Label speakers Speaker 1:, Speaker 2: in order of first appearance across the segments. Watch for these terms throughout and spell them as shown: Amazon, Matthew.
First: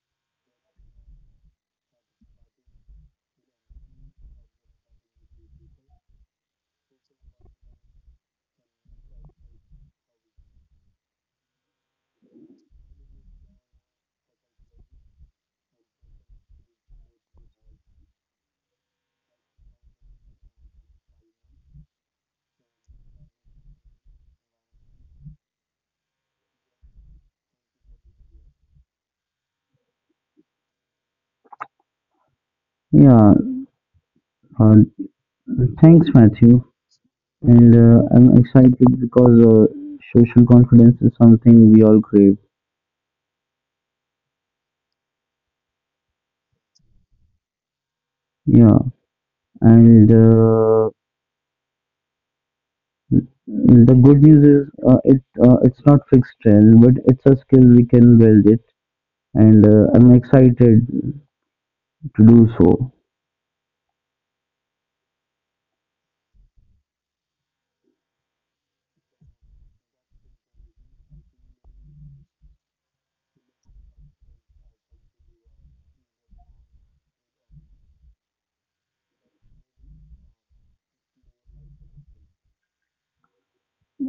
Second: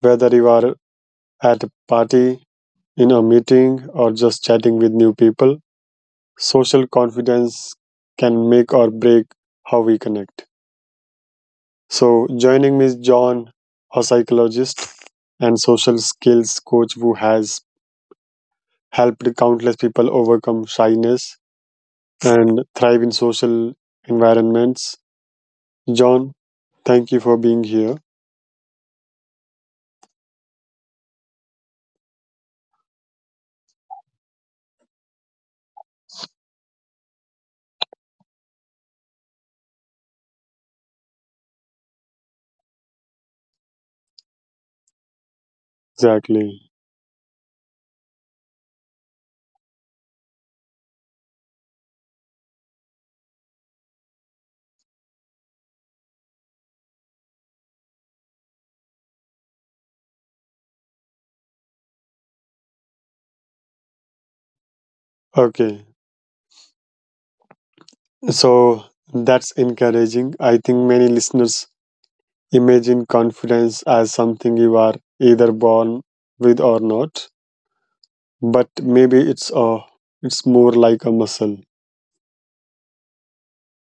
Speaker 1: Whether you are at a party, in a meeting, or just chatting with new people, social confidence can make or break how we connect. So, joining me is John, a psychologist and social skills coach who has helped countless people overcome shyness and thrive in social environments. John, thank you for being here.
Speaker 2: yeah. Uh, Thanks, Matthew. And I'm excited because social confidence is something we all crave.
Speaker 1: Exactly.
Speaker 2: Yeah, and the good news is it's not fixed trend, but it's a skill we can build it, and I'm excited to do so.
Speaker 1: Okay. So that's encouraging. I think many listeners imagine confidence as something you are either born with or not, but maybe it's a it's more like a muscle.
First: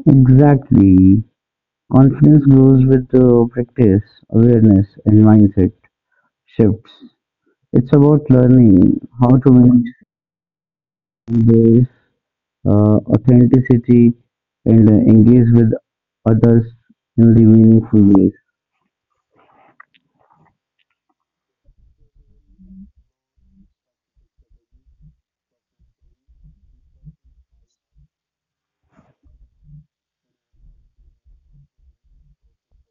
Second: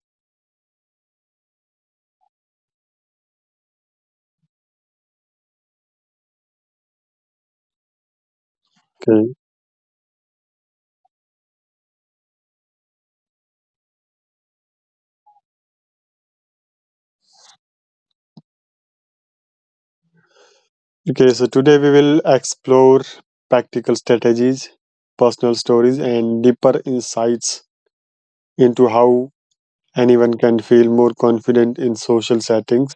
Speaker 2: Exactly, confidence grows with practice, awareness, and mindset shifts. It's about learning
Speaker 1: Okay.
Speaker 2: how to manage their authenticity and engage with others in the meaningful ways.
Speaker 1: Okay, so today we will explore practical strategies, personal stories and deeper insights into how anyone can feel more confident in social settings.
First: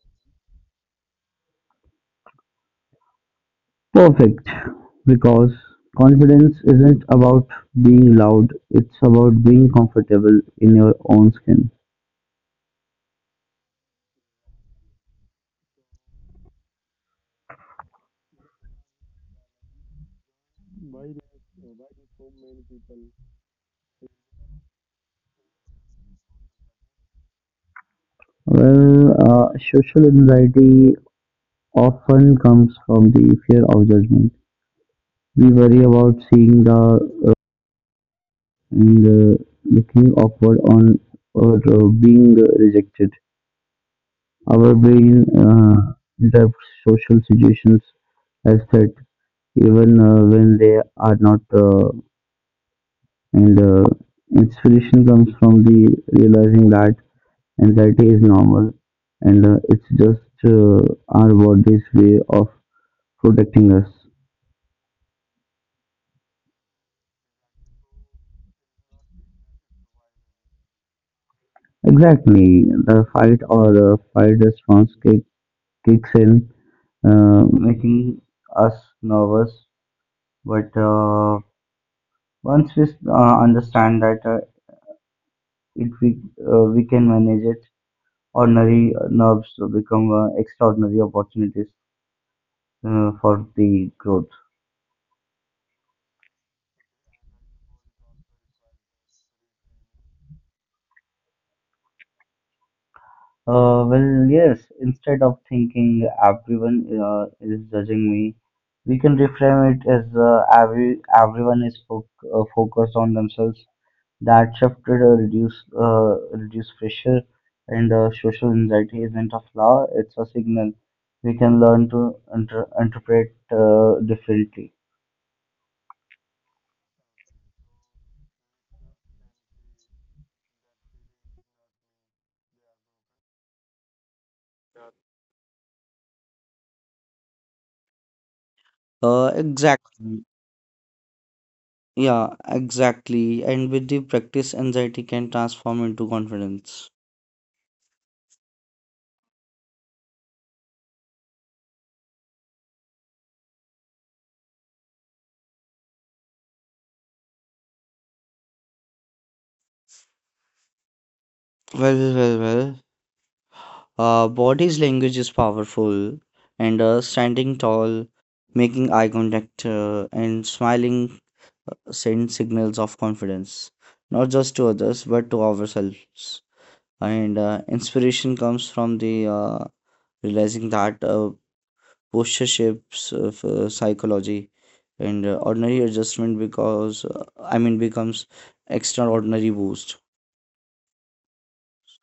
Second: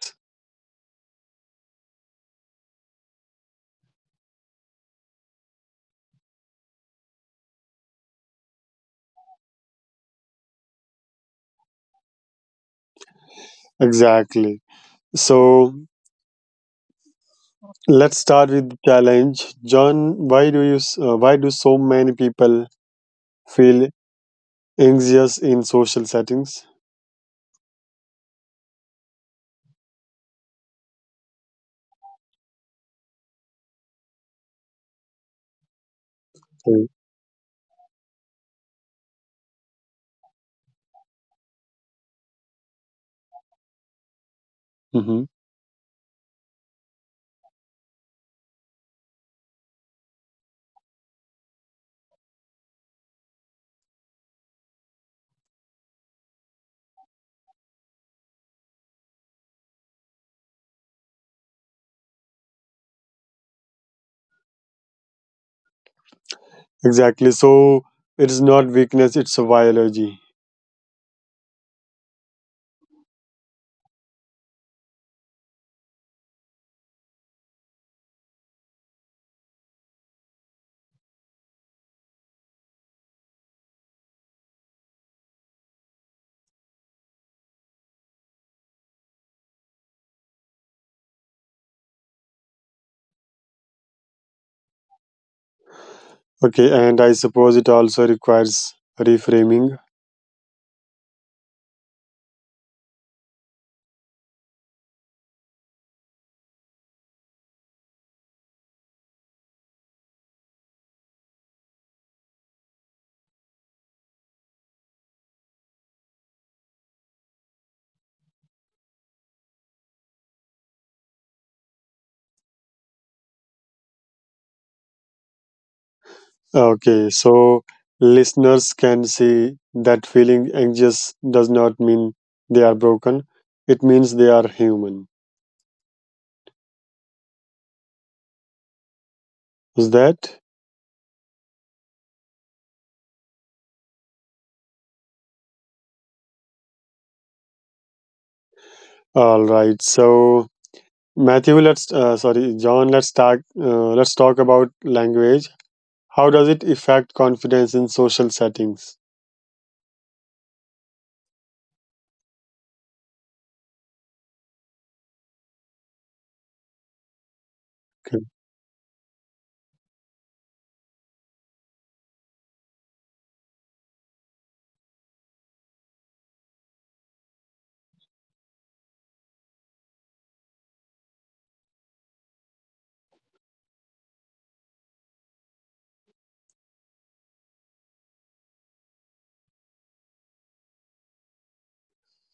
Speaker 2: Perfect, because confidence isn't about being loud, it's about being comfortable in your own skin.
Speaker 1: Exactly. So let's start with challenge. John, why do so many people feel anxious in social settings?
Speaker 2: Well, social anxiety often comes from the fear of judgment. We worry about seeing the uh, and looking upward on or being rejected. Our brain
Speaker 1: Mm-hmm.
Speaker 2: interprets social situations as threat, even when they are not. And inspiration comes from the realizing that anxiety is normal, and it's just our body's way of protecting us.
Speaker 1: Exactly. So it's not weakness, it's a biology.
Speaker 2: Exactly, the fight or fight response kicks in, making us nervous. But once we understand that it we can manage it. Ordinary nerves become extraordinary opportunities for the growth.
Speaker 1: Okay, and I suppose it also requires reframing.
Speaker 2: Well, yes. Instead of thinking everyone is judging me, we can reframe it as everyone is focused on themselves. That shifted reduce pressure and social anxiety isn't a flaw; it's a signal. We can learn to interpret differently.
Speaker 1: Okay, so listeners can see that feeling anxious does not mean they are broken. It means they are human. Is that
Speaker 2: Exactly. Yeah, exactly. And with the practice, anxiety can transform into confidence.
Speaker 1: all right? So John, let's talk about language. How does it affect confidence in social settings?
Speaker 2: Well, well, well. Body's language is powerful, and standing
Speaker 1: Okay.
Speaker 2: tall, making eye contact, and smiling send signals of confidence, not just to others but to ourselves. And inspiration comes from the realizing that posture shapes of psychology and ordinary adjustment because becomes extraordinary boost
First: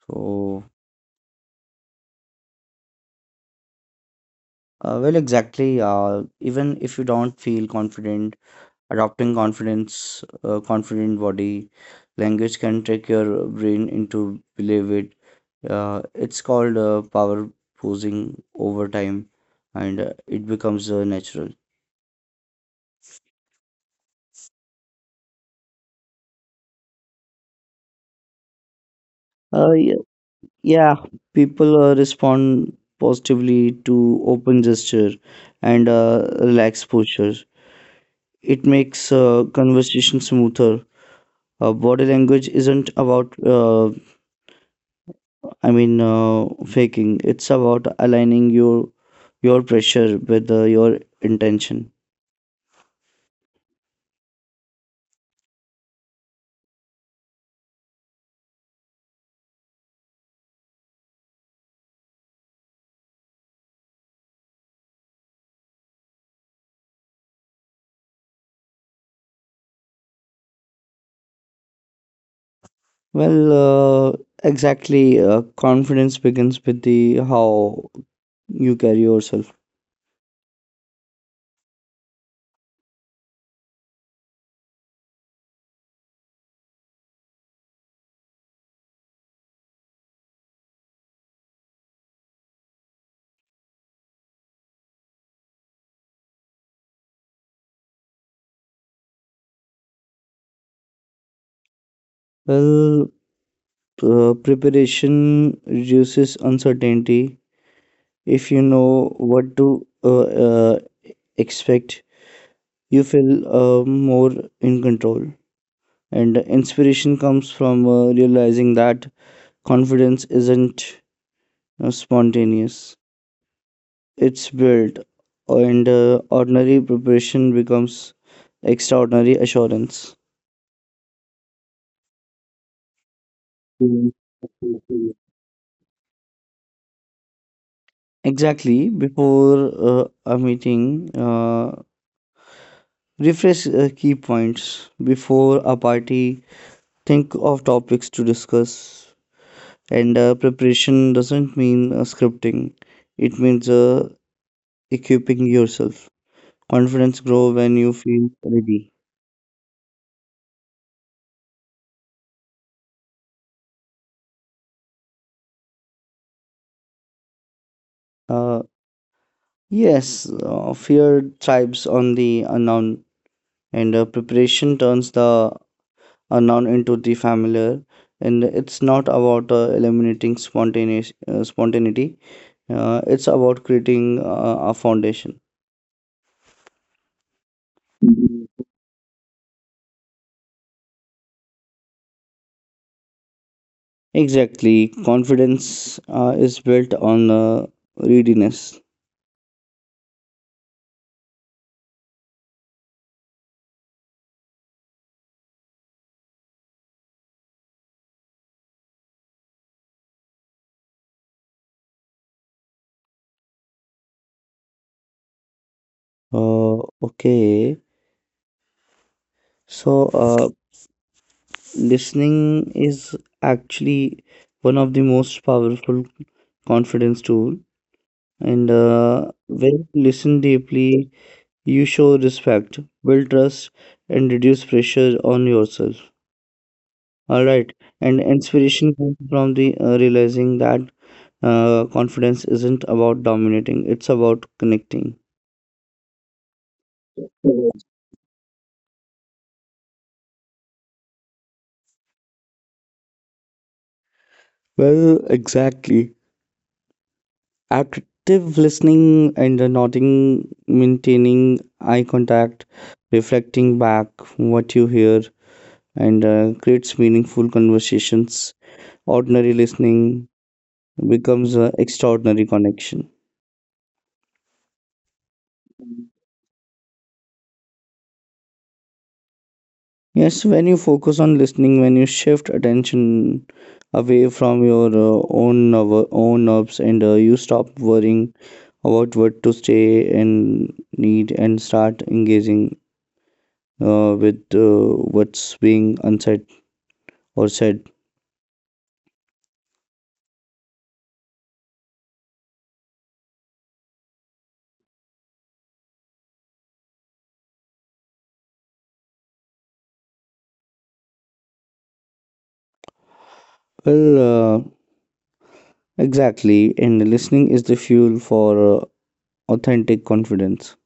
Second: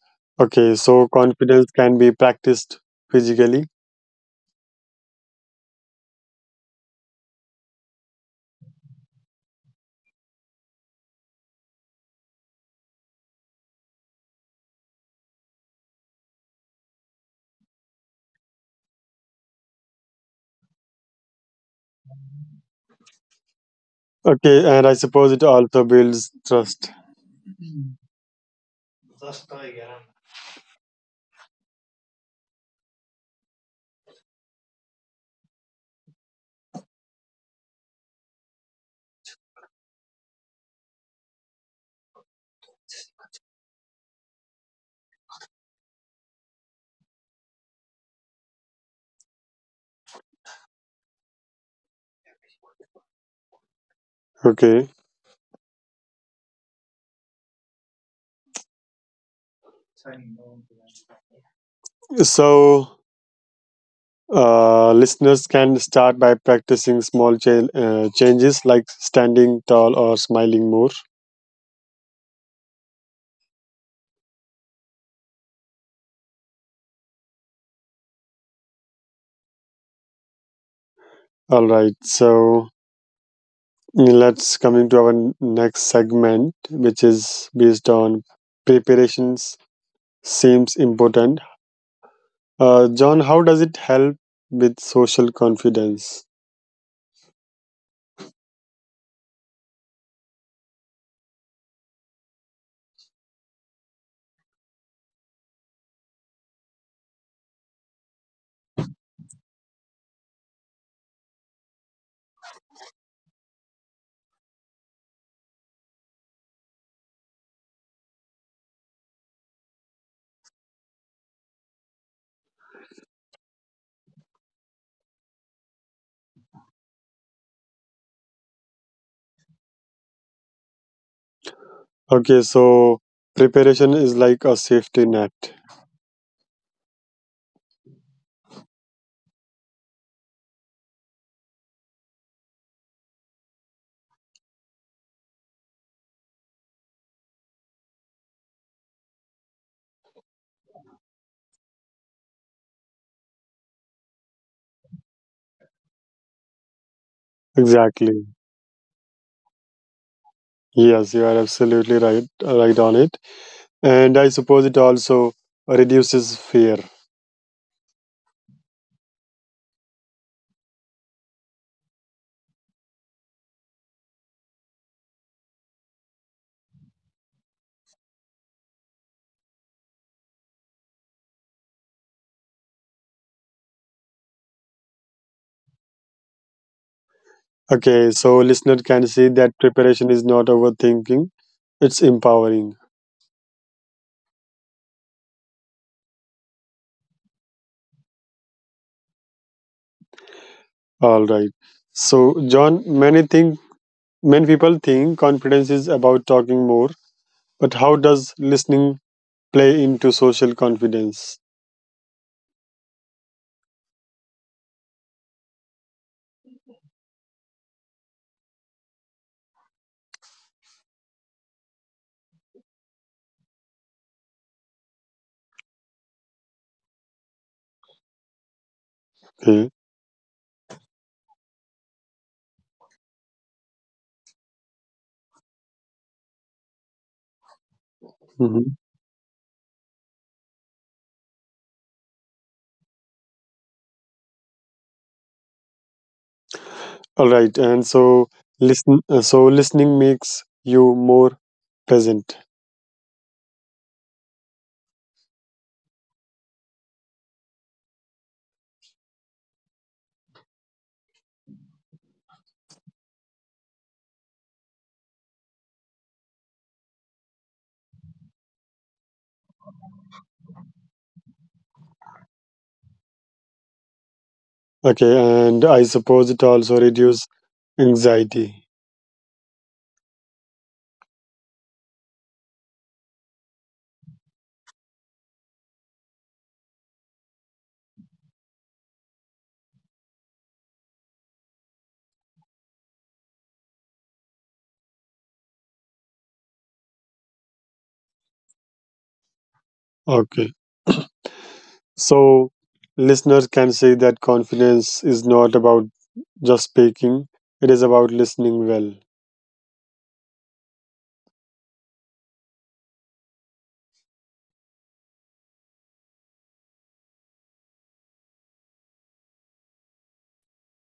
Speaker 2: so
Speaker 1: Okay, so confidence can be practiced physically.
Speaker 2: well exactly even if you don't feel confident adopting confidence confident body language can trick your brain into believe it it's called power posing over time and it becomes natural.
Speaker 1: Okay, and I suppose it also builds trust.
Speaker 2: Uh, Yeah, people respond positively to open gesture and relaxed posture. It makes conversation smoother. Body language isn't about, faking. It's about aligning your pressure with your intention.
Speaker 1: Okay, so listeners can start by practicing small changes like standing tall or smiling more.
Speaker 2: Well, uh, exactly. Confidence begins with the how you carry yourself.
Speaker 1: All right, so let's coming to our next segment, which is based on preparations seems important. John, how does it help with social confidence?
Speaker 2: Well, Preparation reduces uncertainty if you know what to expect you feel more in control and inspiration comes from realizing that confidence isn't spontaneous it's built and ordinary preparation becomes extraordinary assurance.
Speaker 1: Okay, so
Speaker 2: Mm.
Speaker 1: preparation is like a safety net.
Speaker 2: Exactly before a meeting refresh key points before a party think of topics to discuss. And preparation doesn't mean scripting, it means equipping yourself. Confidence grows when you feel ready.
Speaker 1: Exactly. Yes, you are absolutely right, right on it. And I suppose it also reduces fear.
Speaker 2: Uh, yes, fear thrives on the unknown, and preparation turns the unknown into the familiar. And it's not about eliminating spontaneity, it's about creating a foundation.
Speaker 1: Okay, so listener can see that preparation is not overthinking; it's empowering.
Speaker 2: Exactly. Confidence is built on readiness.
Speaker 1: All right. So, John, many people think confidence is about talking more, but how does listening play into social confidence?
Speaker 2: Okay. So, listening is actually one of the most powerful confidence tool. And when
Speaker 1: Okay.
Speaker 2: you listen deeply, you show respect, build trust, and reduce pressure on yourself. All right. And
Speaker 1: Mhm.
Speaker 2: inspiration comes from the realizing that confidence isn't about dominating; it's about connecting.
Speaker 1: All right, and so listen. So listening makes you more present.
Speaker 2: Well, exactly. Active listening and the nodding, maintaining eye contact, reflecting back what you hear, and creates meaningful conversations. Ordinary listening becomes an extraordinary connection.
Speaker 1: Okay, and I suppose it also reduces anxiety.
Speaker 2: Yes, when you focus on listening, when you shift attention away from your own nerves, and you stop worrying about what to say and need, and start engaging with what's being unsaid or said.
Speaker 1: Okay, so listeners can say that confidence is not about just speaking; it is about listening well.
Speaker 2: Well, uh, exactly. And listening is the fuel for authentic confidence.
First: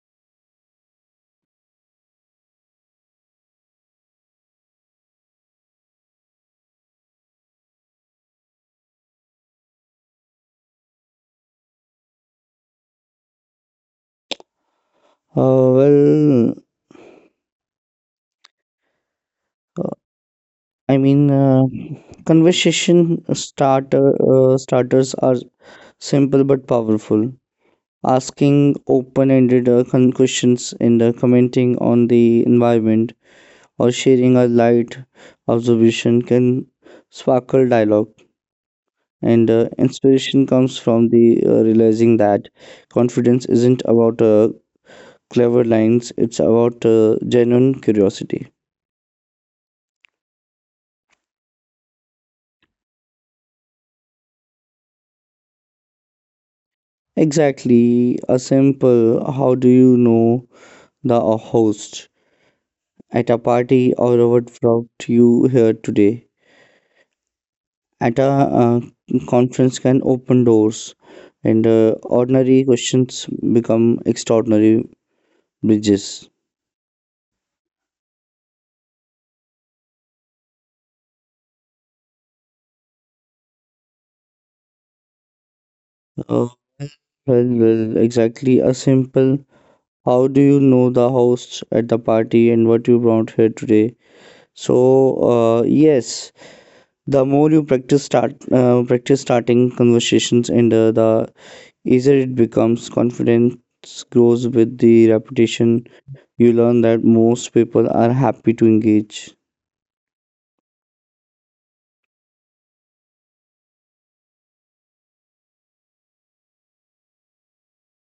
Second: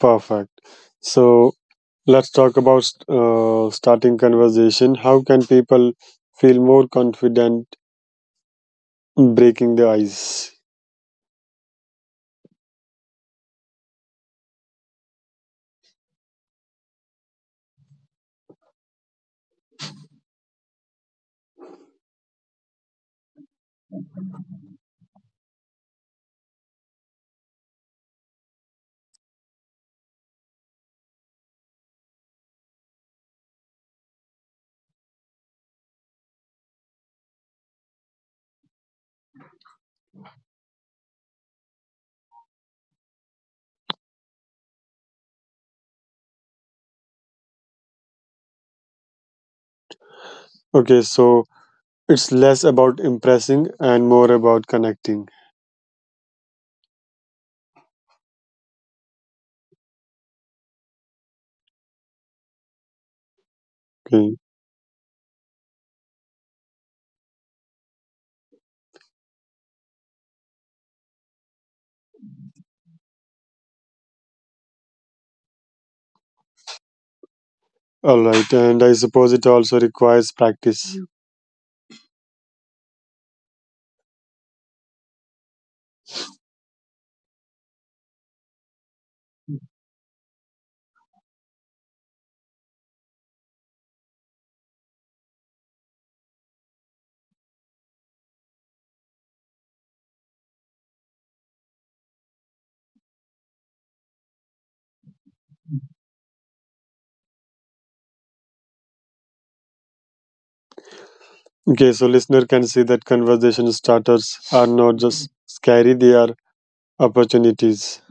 Speaker 1: Perfect. So let's talk about starting conversation. How can people feel more confident breaking the ice?
Speaker 2: Uh, well, uh, I mean, uh, Conversation starters are simple but powerful. Asking open-ended questions and commenting on the environment or sharing a light observation can sparkle dialogue. And inspiration comes from the realizing that confidence isn't about clever lines, it's about genuine curiosity.
Speaker 1: Okay, so it's less about impressing and more about connecting.
Speaker 2: Exactly, a simple how do you know the host at a party or what
Speaker 1: Okay,
Speaker 2: brought you here today at a conference can open doors, and ordinary questions become extraordinary bridges.
Speaker 1: all right, and I suppose it also requires practice.
Speaker 2: Uh, well, exactly. A simple how do you know the hosts at the party and what you brought here today? So yes, the more you practice starting conversations and the easier it becomes. Confidence grows with the repetition. You learn that most people are happy to engage.
Speaker 1: Okay, so listener can see that conversation starters are not just scary; they are opportunities.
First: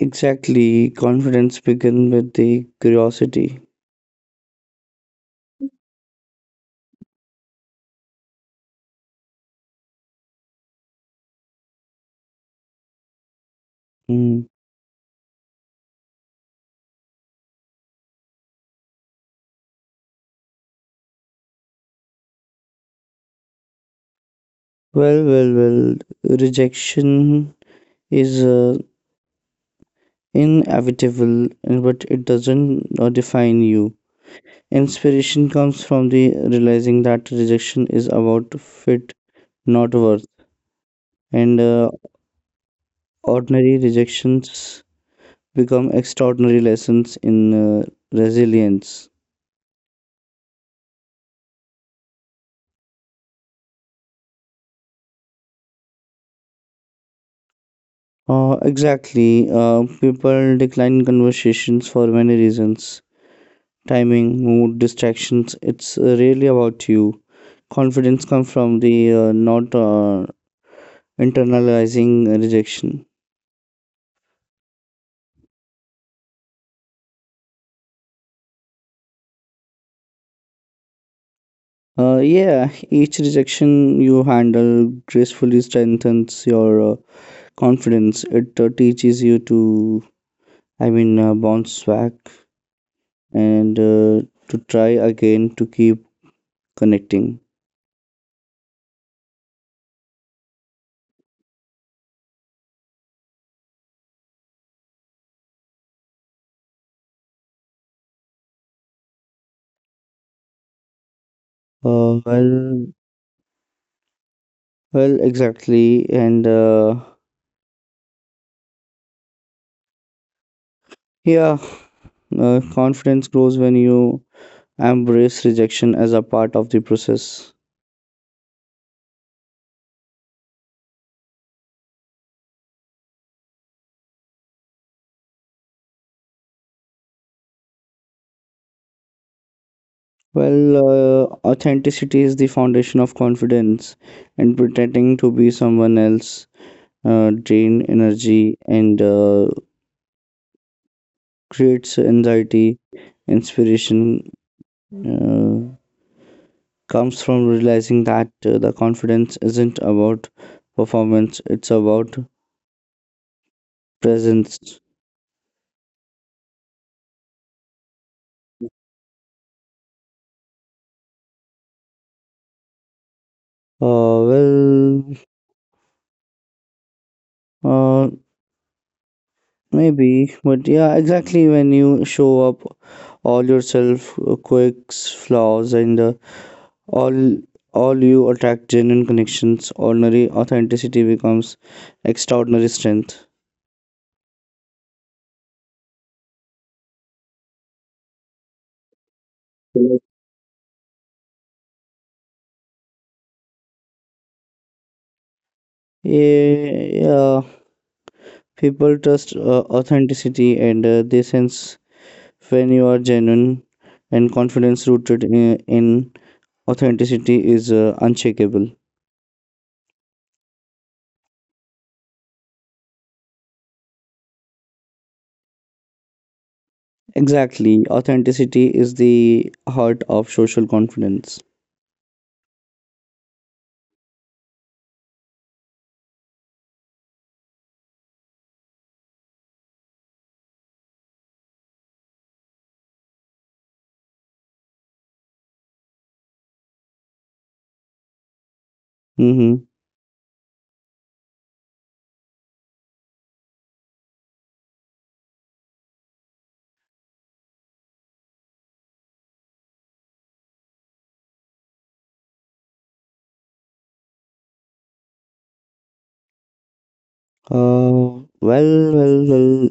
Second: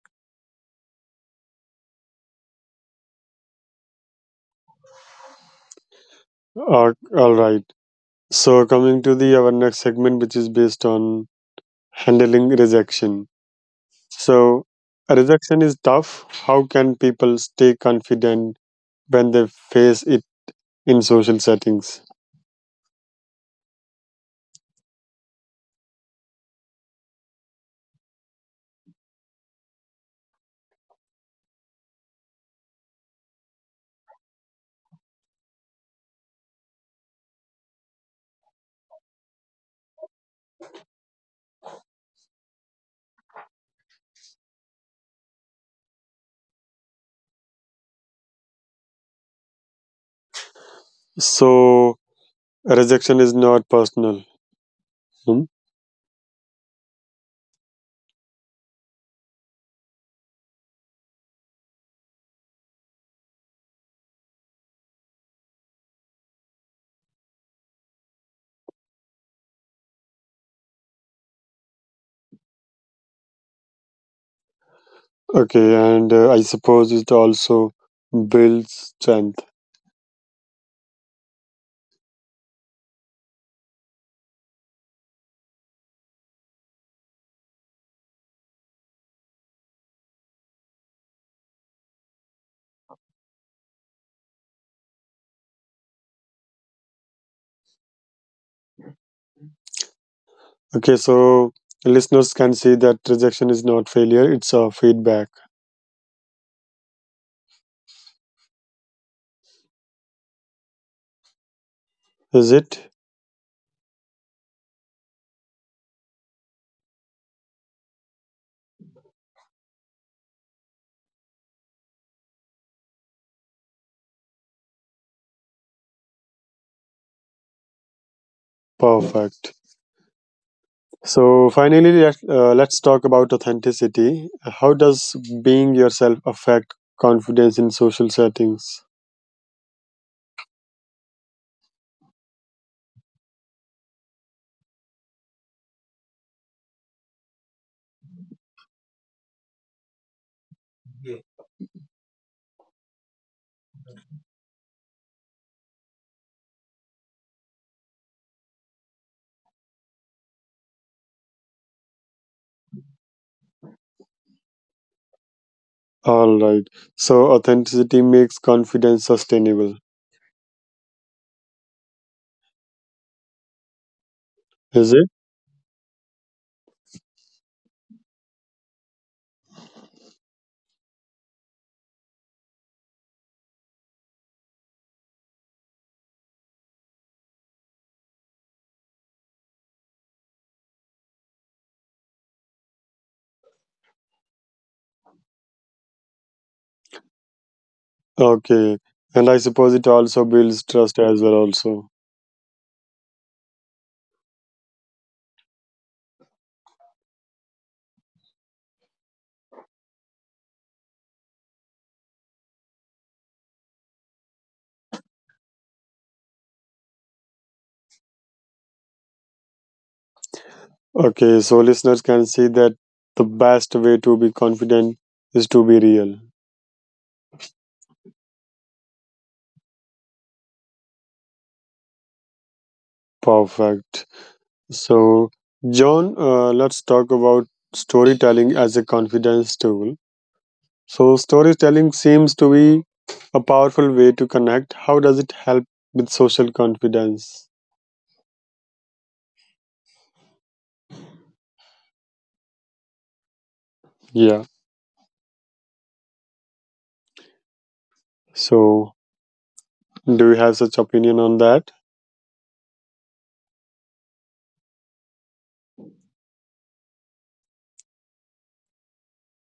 Speaker 2: Exactly, confidence begins with the curiosity.
Speaker 1: All right. So coming to the our next segment, which is based on handling rejection.
Speaker 2: Hmm.
Speaker 1: So, rejection is tough. How can people stay confident when they face it in social settings?
Speaker 2: Well, well, well. Rejection is inevitable, but it doesn't define you. Inspiration comes from the realizing that rejection is about fit, not worth, and ordinary rejections become extraordinary lessons in uh, resilience.
Speaker 1: So, rejection is not personal. Hmm?
Speaker 2: Exactly. People decline conversations for many reasons timing, mood, distractions. It's really about you. Confidence comes from the not internalizing rejection.
Speaker 1: Okay, and I suppose it also builds strength.
Speaker 2: Yeah, each rejection you handle gracefully strengthens your confidence. It teaches you to, bounce back and to try again to keep connecting.
Speaker 1: Okay, so listeners can see that rejection is not failure, it's a feedback.
Speaker 2: Uh,
Speaker 1: Is it?
Speaker 2: well, well, exactly. And yeah, confidence grows when you embrace rejection as a part of the process.
Speaker 1: Perfect. So, finally, let's talk about authenticity. How does being yourself affect confidence in social settings?
Speaker 2: Authenticity is the foundation of confidence, and pretending to be someone else drain energy and creates anxiety. Inspiration uh, comes from realizing that the confidence isn't about performance, it's about presence.
Speaker 1: All right. So authenticity makes confidence sustainable,
Speaker 2: Uh, well,
Speaker 1: is it?
Speaker 2: uh, Maybe, but yeah, exactly. When you show up, all yourself, quirks, flaws, and all all you attract genuine connections. Ordinary authenticity becomes extraordinary strength.
Speaker 1: Okay. And I suppose it also builds trust as well, also.
Speaker 2: Yeah, yeah. People trust authenticity and they sense when you are genuine, and confidence rooted in authenticity is unshakable.
Speaker 1: Okay. So listeners can see that the best way to be confident is to be real.
Speaker 2: Exactly. Authenticity is the heart of social confidence.
Speaker 1: Perfect. So, John, let's talk about storytelling as a confidence tool. So, storytelling seems to be a powerful way to connect. How does it help with social confidence?
Speaker 2: Mm-hmm.
Speaker 1: Yeah. So, do you have such opinion on that?
Speaker 2: Well, well, well.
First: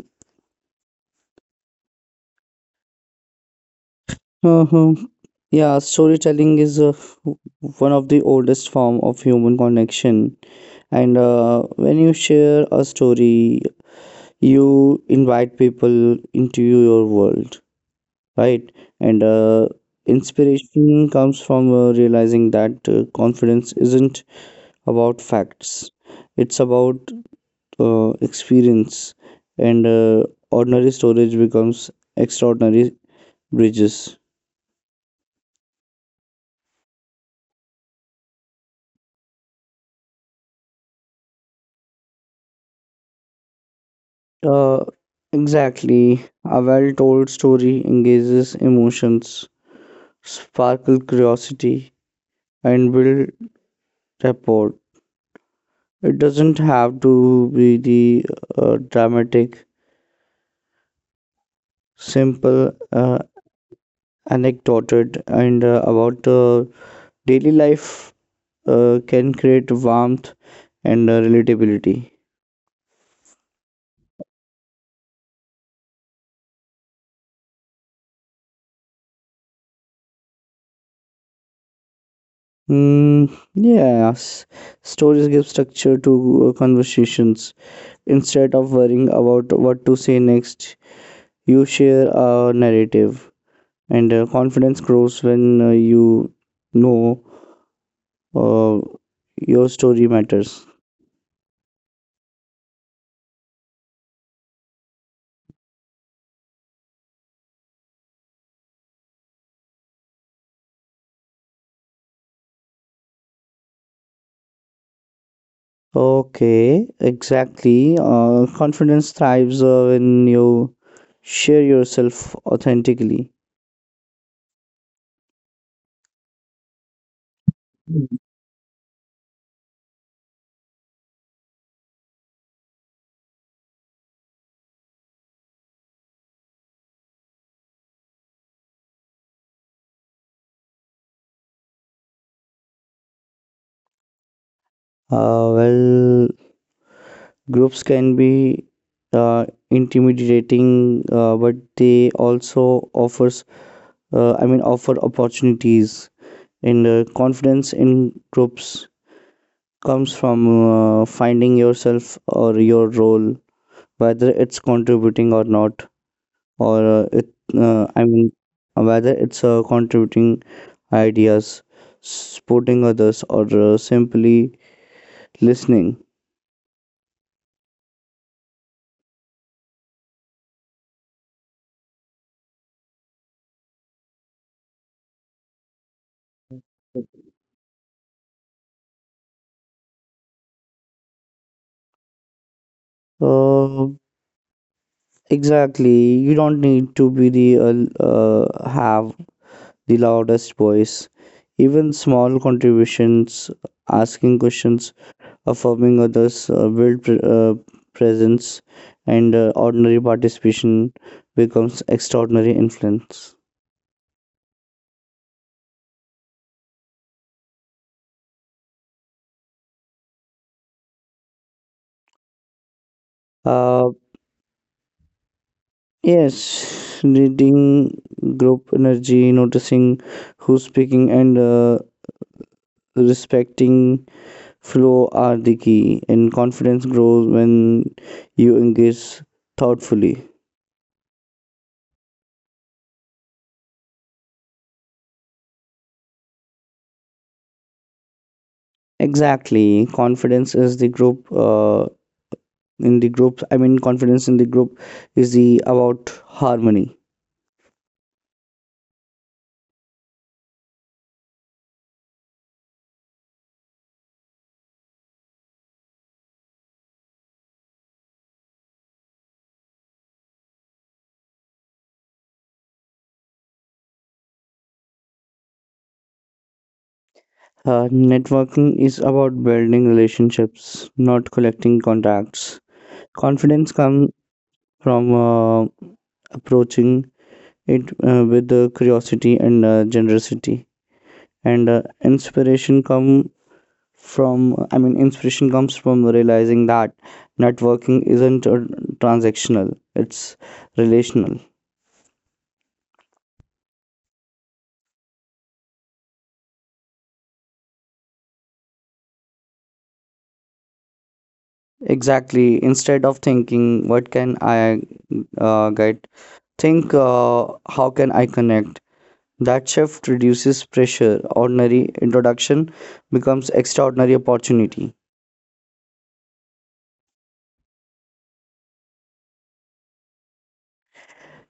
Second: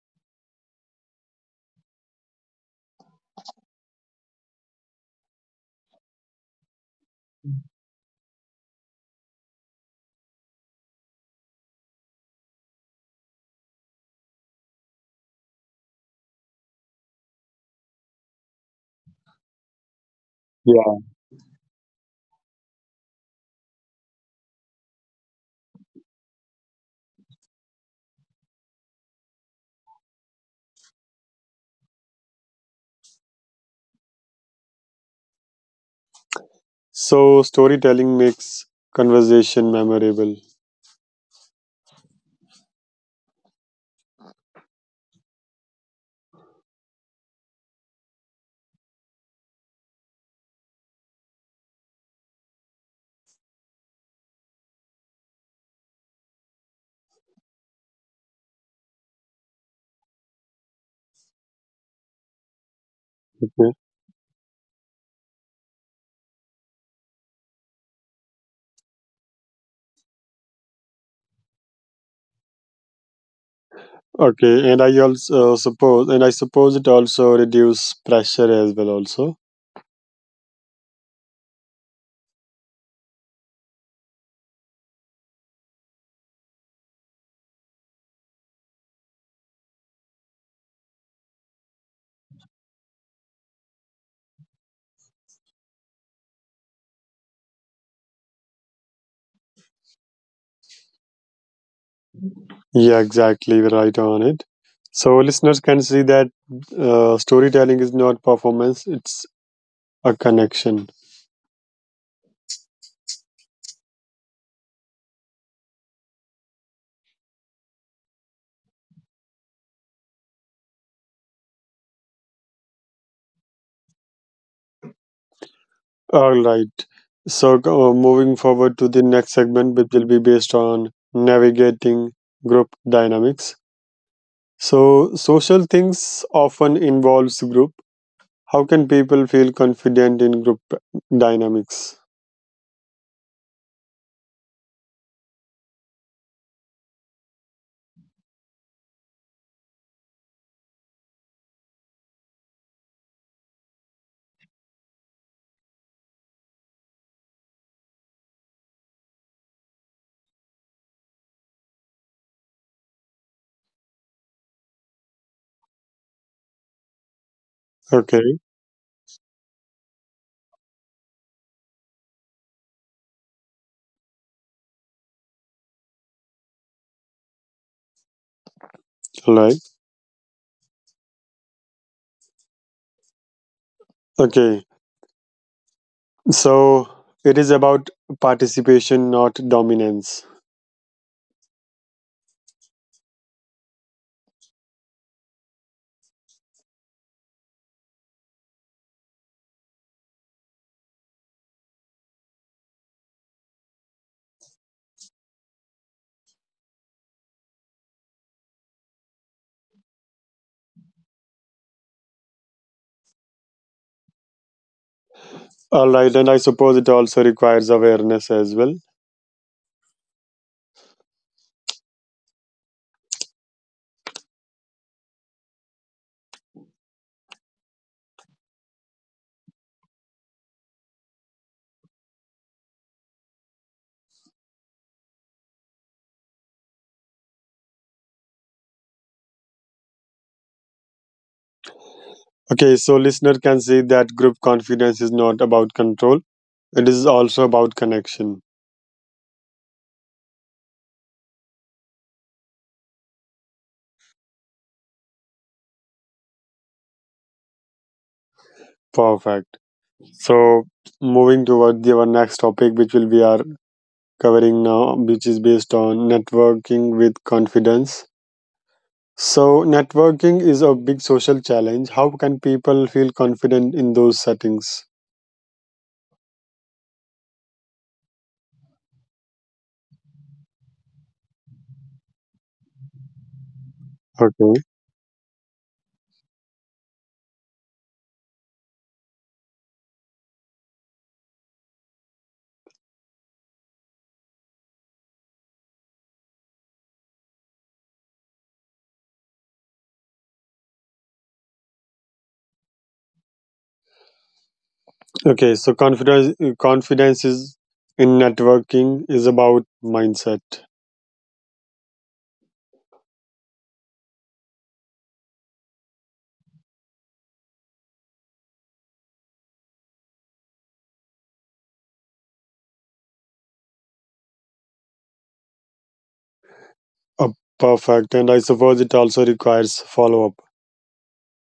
Speaker 2: Uh-huh. Yeah, storytelling is one of the oldest form of human connection. And when you share a story, you invite people into your world right, and
Speaker 1: Yeah.
Speaker 2: inspiration comes from realizing that confidence isn't about facts, it's about experience, and ordinary storage becomes extraordinary bridges.
Speaker 1: So storytelling makes conversation memorable.
Speaker 2: uh, exactly, a well-told story engages emotions, sparkle curiosity, and build rapport. It doesn't have to be the dramatic, simple,
Speaker 1: Okay.
Speaker 2: anecdoted, and about daily life can create warmth and relatability.
Speaker 1: Okay, and I suppose it also reduce pressure as well. Also.
Speaker 2: Mm, yes, stories give structure to conversations. Instead of worrying about what to say next, you share a narrative, and confidence grows when you know uh, your story matters.
Speaker 1: Yeah, exactly. We're right on it. So listeners can see that storytelling is not performance; it's a connection.
Speaker 2: Okay, exactly. Confidence thrives when you share yourself authentically.
Speaker 1: All right. So, moving
Speaker 2: Mm.
Speaker 1: forward to the next segment, which will be based on navigating group dynamics. So, social things often involves group. How can people feel confident in group dynamics?
Speaker 2: Uh, well, Groups can be intimidating, but they also offers I mean offer opportunities. And confidence in groups comes from finding yourself or your role, whether it's contributing or not. Or it I
Speaker 1: Okay.
Speaker 2: mean Whether it's contributing ideas, supporting others, or simply listening.
Speaker 1: All right. Okay. So, it is about participation, not dominance.
Speaker 2: uh, exactly, you don't need to be the have the loudest voice, even small contributions, asking questions, affirming others, build presence, and ordinary participation becomes extraordinary influence.
Speaker 1: All right. And I suppose it also requires awareness as well.
Speaker 2: Uh, Yes, reading group energy, noticing who's speaking, and respecting flow are the key. And confidence grows when you engage thoughtfully.
Speaker 1: Okay. So, listener can see that group confidence is not about control. It is also about connection.
Speaker 2: Exactly, confidence is the group. In the group, I mean, Confidence in the group is the about harmony.
Speaker 1: Perfect. So, moving toward the, our next topic, which will be our covering now, which is based on networking with confidence. So, networking is a big social challenge. How can people feel confident in those settings?
Speaker 2: Networking is about building relationships, not collecting contacts. Confidence comes
Speaker 1: Okay.
Speaker 2: from approaching it with the curiosity and generosity, and from inspiration comes from realizing that networking isn't transactional, it's relational.
Speaker 1: Okay. So, confidence is in networking is about mindset.
Speaker 2: Exactly, instead of thinking what can I get, think how can I connect. That shift reduces pressure, ordinary introduction becomes extraordinary opportunity.
Speaker 1: Uh, perfect. And I suppose it also requires follow up.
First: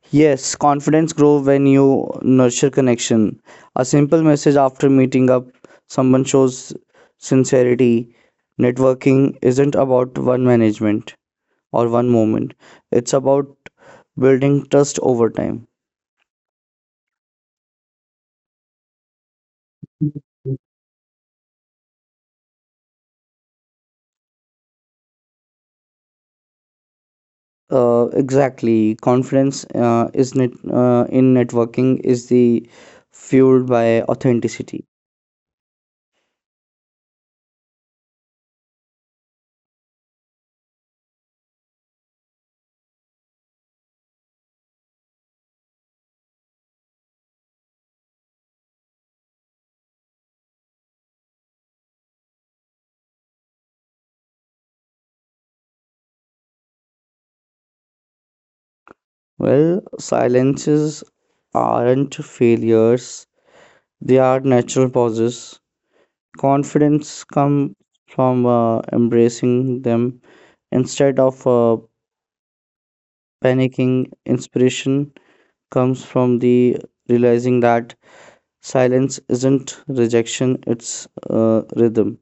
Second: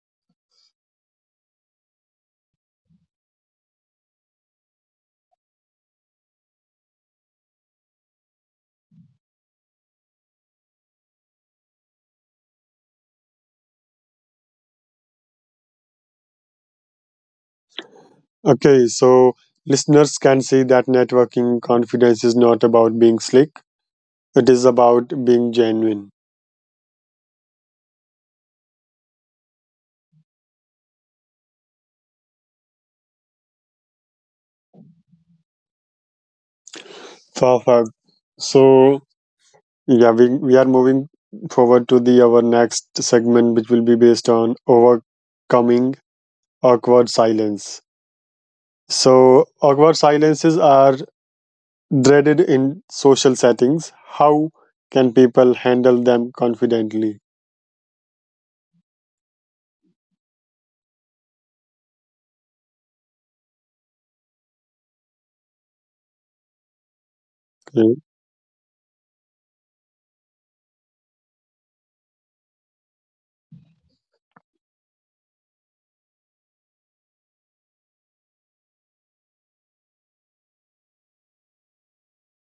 Speaker 2: Yes, confidence grows when you nurture connection. A simple message after meeting up, someone shows sincerity. Networking isn't about one management or one moment, it's about building trust over time.
Speaker 1: Okay, so listeners can see that networking confidence is not about being slick, it is about being genuine.
Speaker 2: Exactly. Confidence in networking is the fueled by authenticity.
Speaker 1: Perfect. So, yeah, we are moving forward to the our next segment, which will be based on overcoming awkward silence. So, awkward silences are dreaded in social settings. How can people handle them confidently?
Speaker 2: Well, silences aren't failures, they are natural pauses. Confidence
Speaker 1: Okay,
Speaker 2: comes from embracing them instead of panicking. Inspiration comes from the realizing that silence isn't rejection, it's rhythm,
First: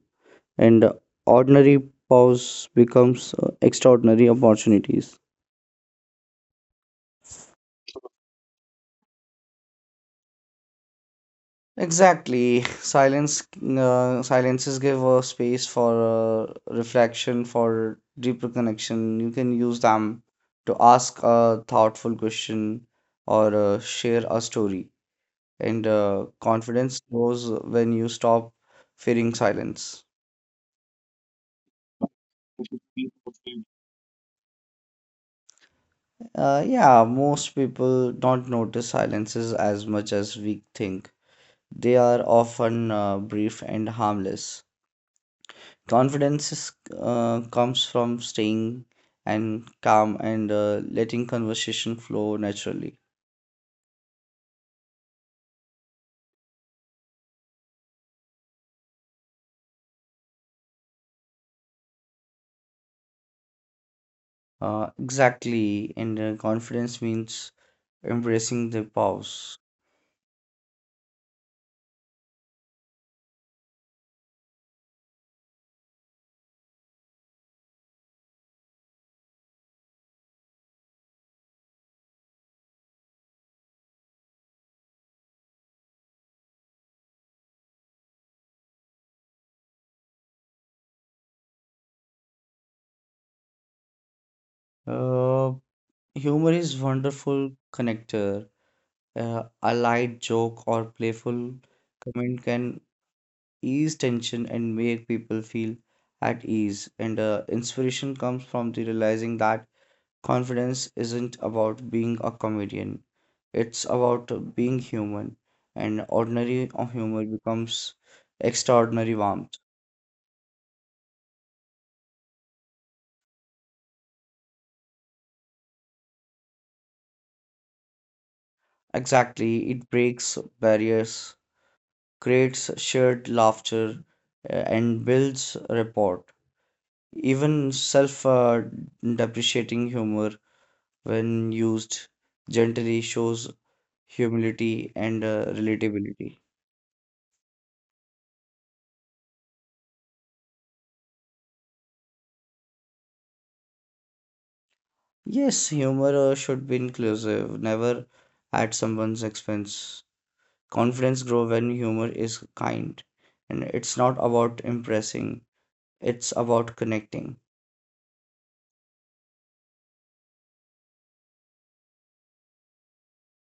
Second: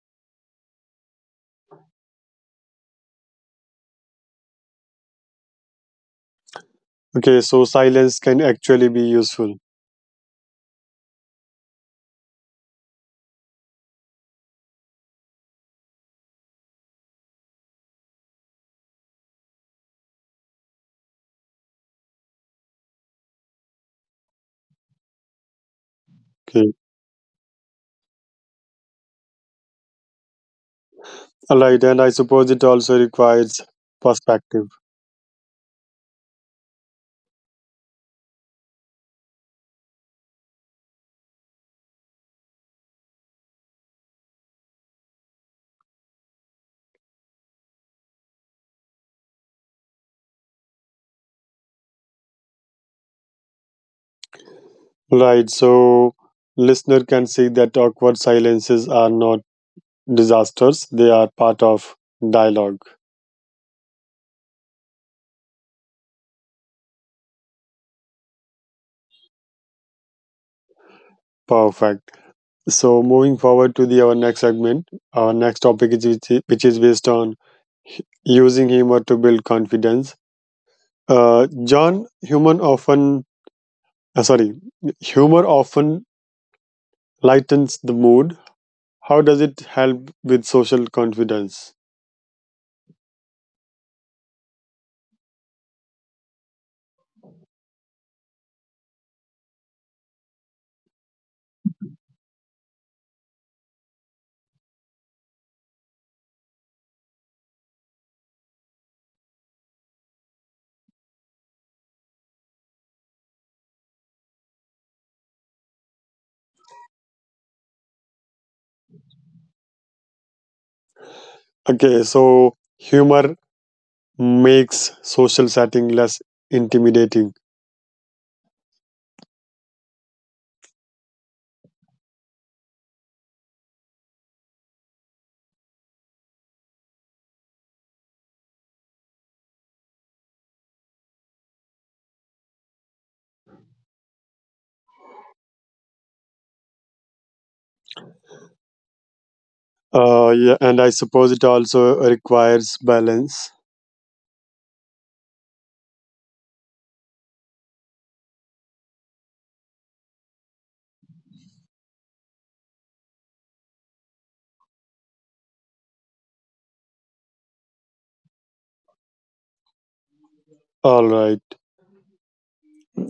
Speaker 2: and ordinary pause becomes extraordinary opportunities.
Speaker 1: okay, so silence can actually be useful.
Speaker 2: Exactly. Silence Silences give a space for reflection, for deeper connection. You can use them to ask a thoughtful question or share a story. And
Speaker 1: Okay.
Speaker 2: confidence grows when you stop fearing silence.
Speaker 1: Right, and I suppose it also requires perspective.
Speaker 2: Yeah, most people don't notice silences as much as we think. They are often brief and harmless. Confidence comes from staying and calm and letting conversation flow naturally.
Speaker 1: Right, so listener can see that awkward silences are not disasters; they are part of dialogue.
Speaker 2: Exactly, and confidence means embracing the pause.
Speaker 1: Perfect. So moving forward to the our next segment, our next topic is which is based on hu- using humor to build confidence. John, human often, sorry, humor often lightens the mood. How does it help with social confidence?
Speaker 2: Uh, Humor is wonderful connector. A light joke or playful comment can ease tension and make people feel at ease. And inspiration comes from the realizing that confidence isn't about being a comedian, it's about being human, and ordinary humor becomes extraordinary warmth.
Speaker 1: Okay, so humor makes social setting less intimidating.
Speaker 2: Exactly, it breaks barriers, creates shared laughter, and builds rapport. Even self depreciating humor, when used gently, shows humility and relatability.
Speaker 1: Yeah, and I suppose it also requires balance.
Speaker 2: Yes, humor should be inclusive, never at someone's expense. Confidence grow when humor is kind, and it's not about impressing, it's about connecting.
Speaker 1: All right.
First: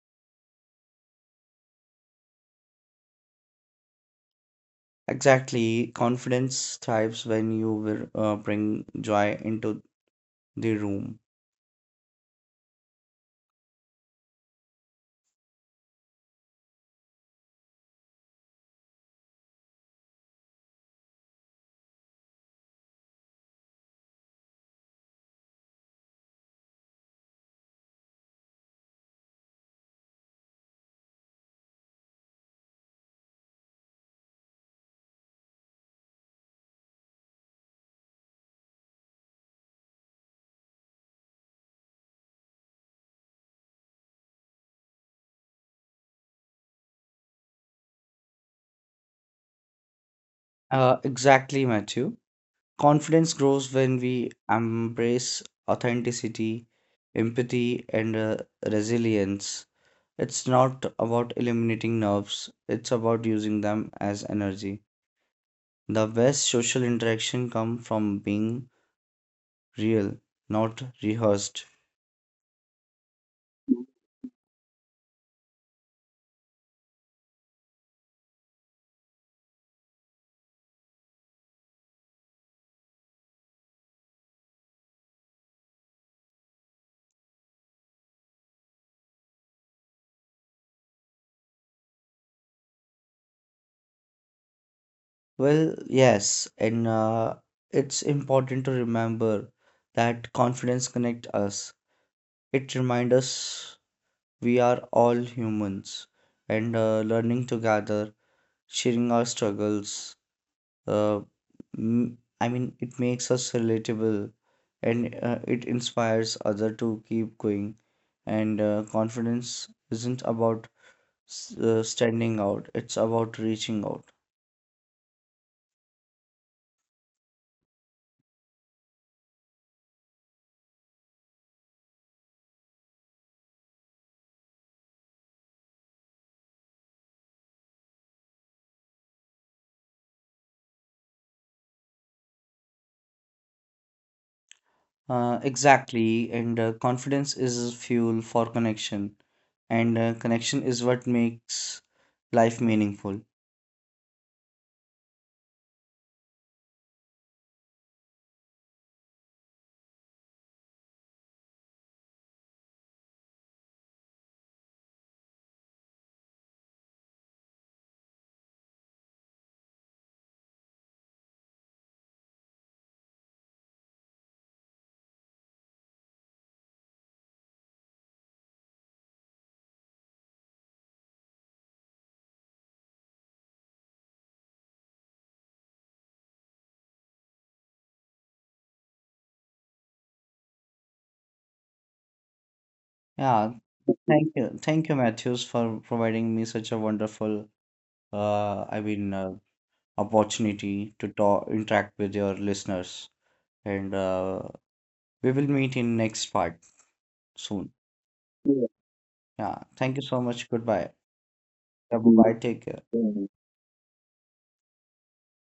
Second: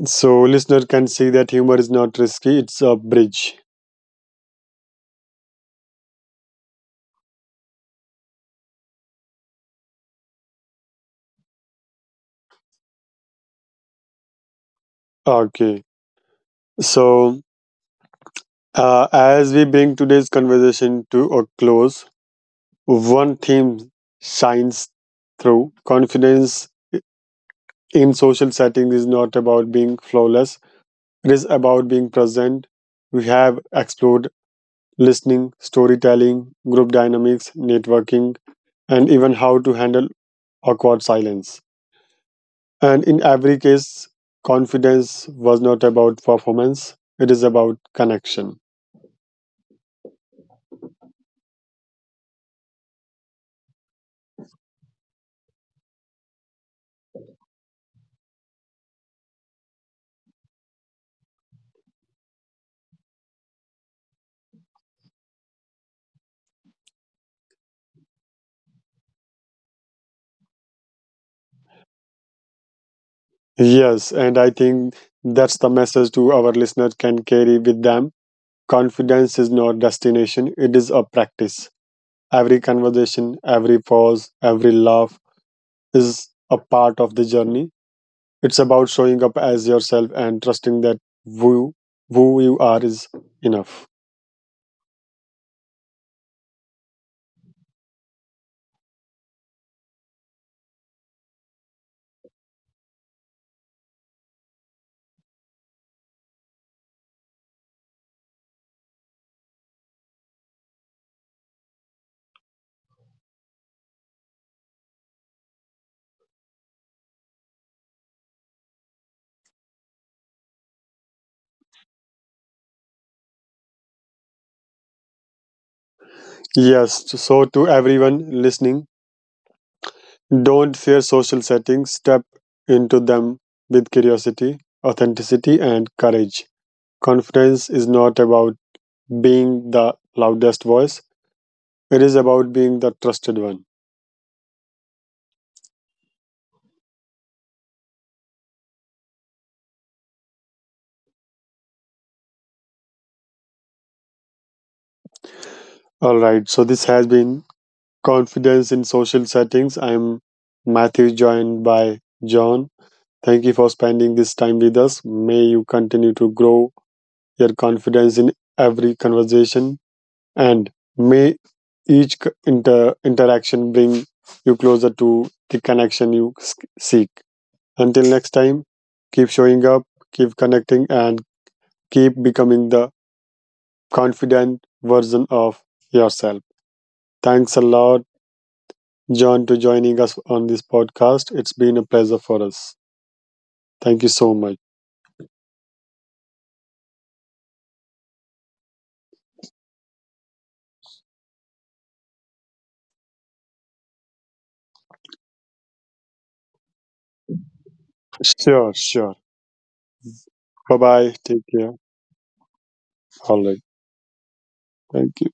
Speaker 1: So listener can see that humor is not risky; it's a bridge.
Speaker 2: Exactly, confidence thrives when you will bring joy into the room.
Speaker 1: Okay. So as we bring today's conversation to a close, one theme shines through: confidence in social settings is not about being flawless; it is about being present. We have explored listening, storytelling, group dynamics, networking, and even how to handle awkward silence. And in every case, confidence was not about performance, it is about connection.
Speaker 2: Exactly, Matthew. Confidence grows when we embrace authenticity, empathy, and resilience. It's not about eliminating nerves, it's about using them as energy. The best social interaction come from being real, not rehearsed.
Speaker 1: Yes, and I think that's the message to our listeners can carry with them. Confidence is not destination, it is a practice. Every conversation, every pause, every laugh is a part of the journey. It's about showing up as yourself and trusting that who, who you are is enough.
Speaker 2: Well, yes, and it's important to remember that confidence connects us. It reminds us we are all humans and learning together, sharing our struggles, uh, it makes us relatable and it inspires other to keep going. And confidence isn't about standing out, it's about reaching out.
Speaker 1: Yes, so to everyone listening, don't fear social settings. Step into them with curiosity, authenticity, and courage. Confidence is not about being the loudest voice, it is about being the trusted one.
Speaker 2: Exactly, and confidence is fuel for connection, and connection is what makes life meaningful.
Speaker 1: All right, so this has been Confidence in Social Settings. I'm Matthew, joined by John. Thank you for spending this time with us. May you continue to grow your confidence in every conversation and may each interaction bring you closer to the connection you seek. Until next time, keep showing up, keep connecting, and keep becoming the confident version of yourself. Thanks a lot, John, to joining us on this podcast. It's been a pleasure for us.
Speaker 2: Yeah,
Speaker 1: Thank you so much.
Speaker 2: thank you, Matthews, for providing me such a wonderful, uh, I mean, uh, opportunity to talk, interact with your listeners. And we will meet in next part soon. Yeah.
Speaker 1: Sure, sure.
Speaker 2: Yeah. Thank you so much. Goodbye.
Speaker 1: Bye bye. Take care.
Speaker 2: Yeah, bye. Take care.
Speaker 1: All right. Thank you.